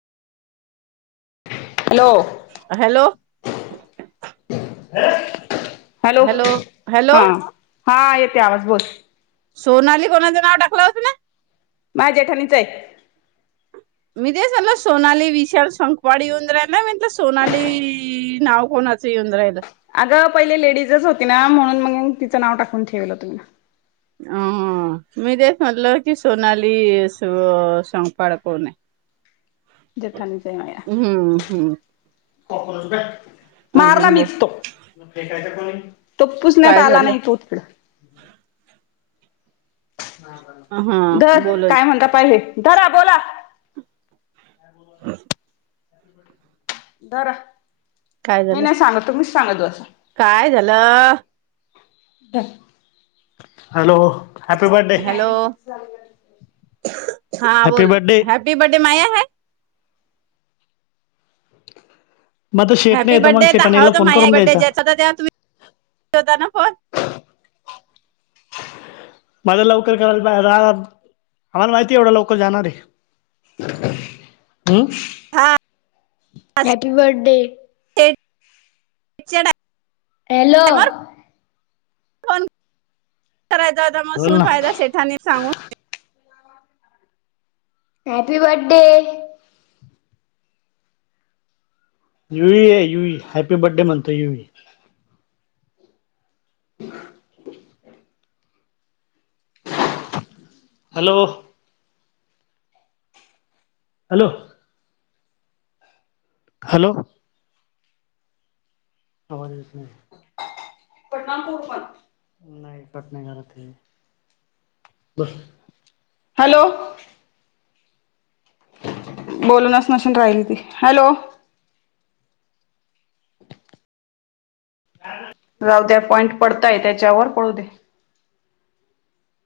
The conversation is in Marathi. हॅलो हॅलो हॅलो हा हा येते आवाज बस सोनाली कोणाज का आ डाकला लागत ना माझ्या ठाणीच आहे मी तेसला सोनाली विशाल संखवाडीऊन राहिला म्हटलं सोनाली नाव कोण ्रयल अगं पहिले लेडीजच होती ना म्हणून मग तिचं नाव टाकून ठेवलं तुम्ला अ मी तेच म्हटल की सोनाली संखपाळ कोण आहे जेठाणीच आहे हम्म हम्म मारला अजून बोल मिसतो फेकायचा कोणी तो पुसण्यात काय आला झालं नाही तोतकड हा धर काय बोलच म्हणता पाहिले धरा बोला ह बरा काय मी झालं नाही सांगत तु म्ीच सांगतं काय झालं हॅलो हॅपी बर्थडे हॅलो हा हॅपी बोल बर्थडे हॅपी बर्डे माया है मग आता शेट नाही हॅप्पी येत मग बडथडे तर शेटाणीला हहत फोन माझ करून द्यायचा बर्थडे्यायचा तेव्हा तुम्ही होताना फोन माझ लवकर कराय आम्हाला माहिती एवढं लवकर जाणार आहे हा हॅपी बर्थडे डा हॅलो करायचा म बोल शिून ना फायदा सेठानी सांगून हॅपी बर्थडेडे यु आहे यु हॅपी बर्थडे म्हणतोय युही [unintelligible] हॅलो हॅलो हॅलो आवाज येत नाही. [unintelligible] हॅलो बोलूनच नशन राहिली ती हॅलो जाऊ द्या पॉइंट पडताय त्याच्यावर पडू दे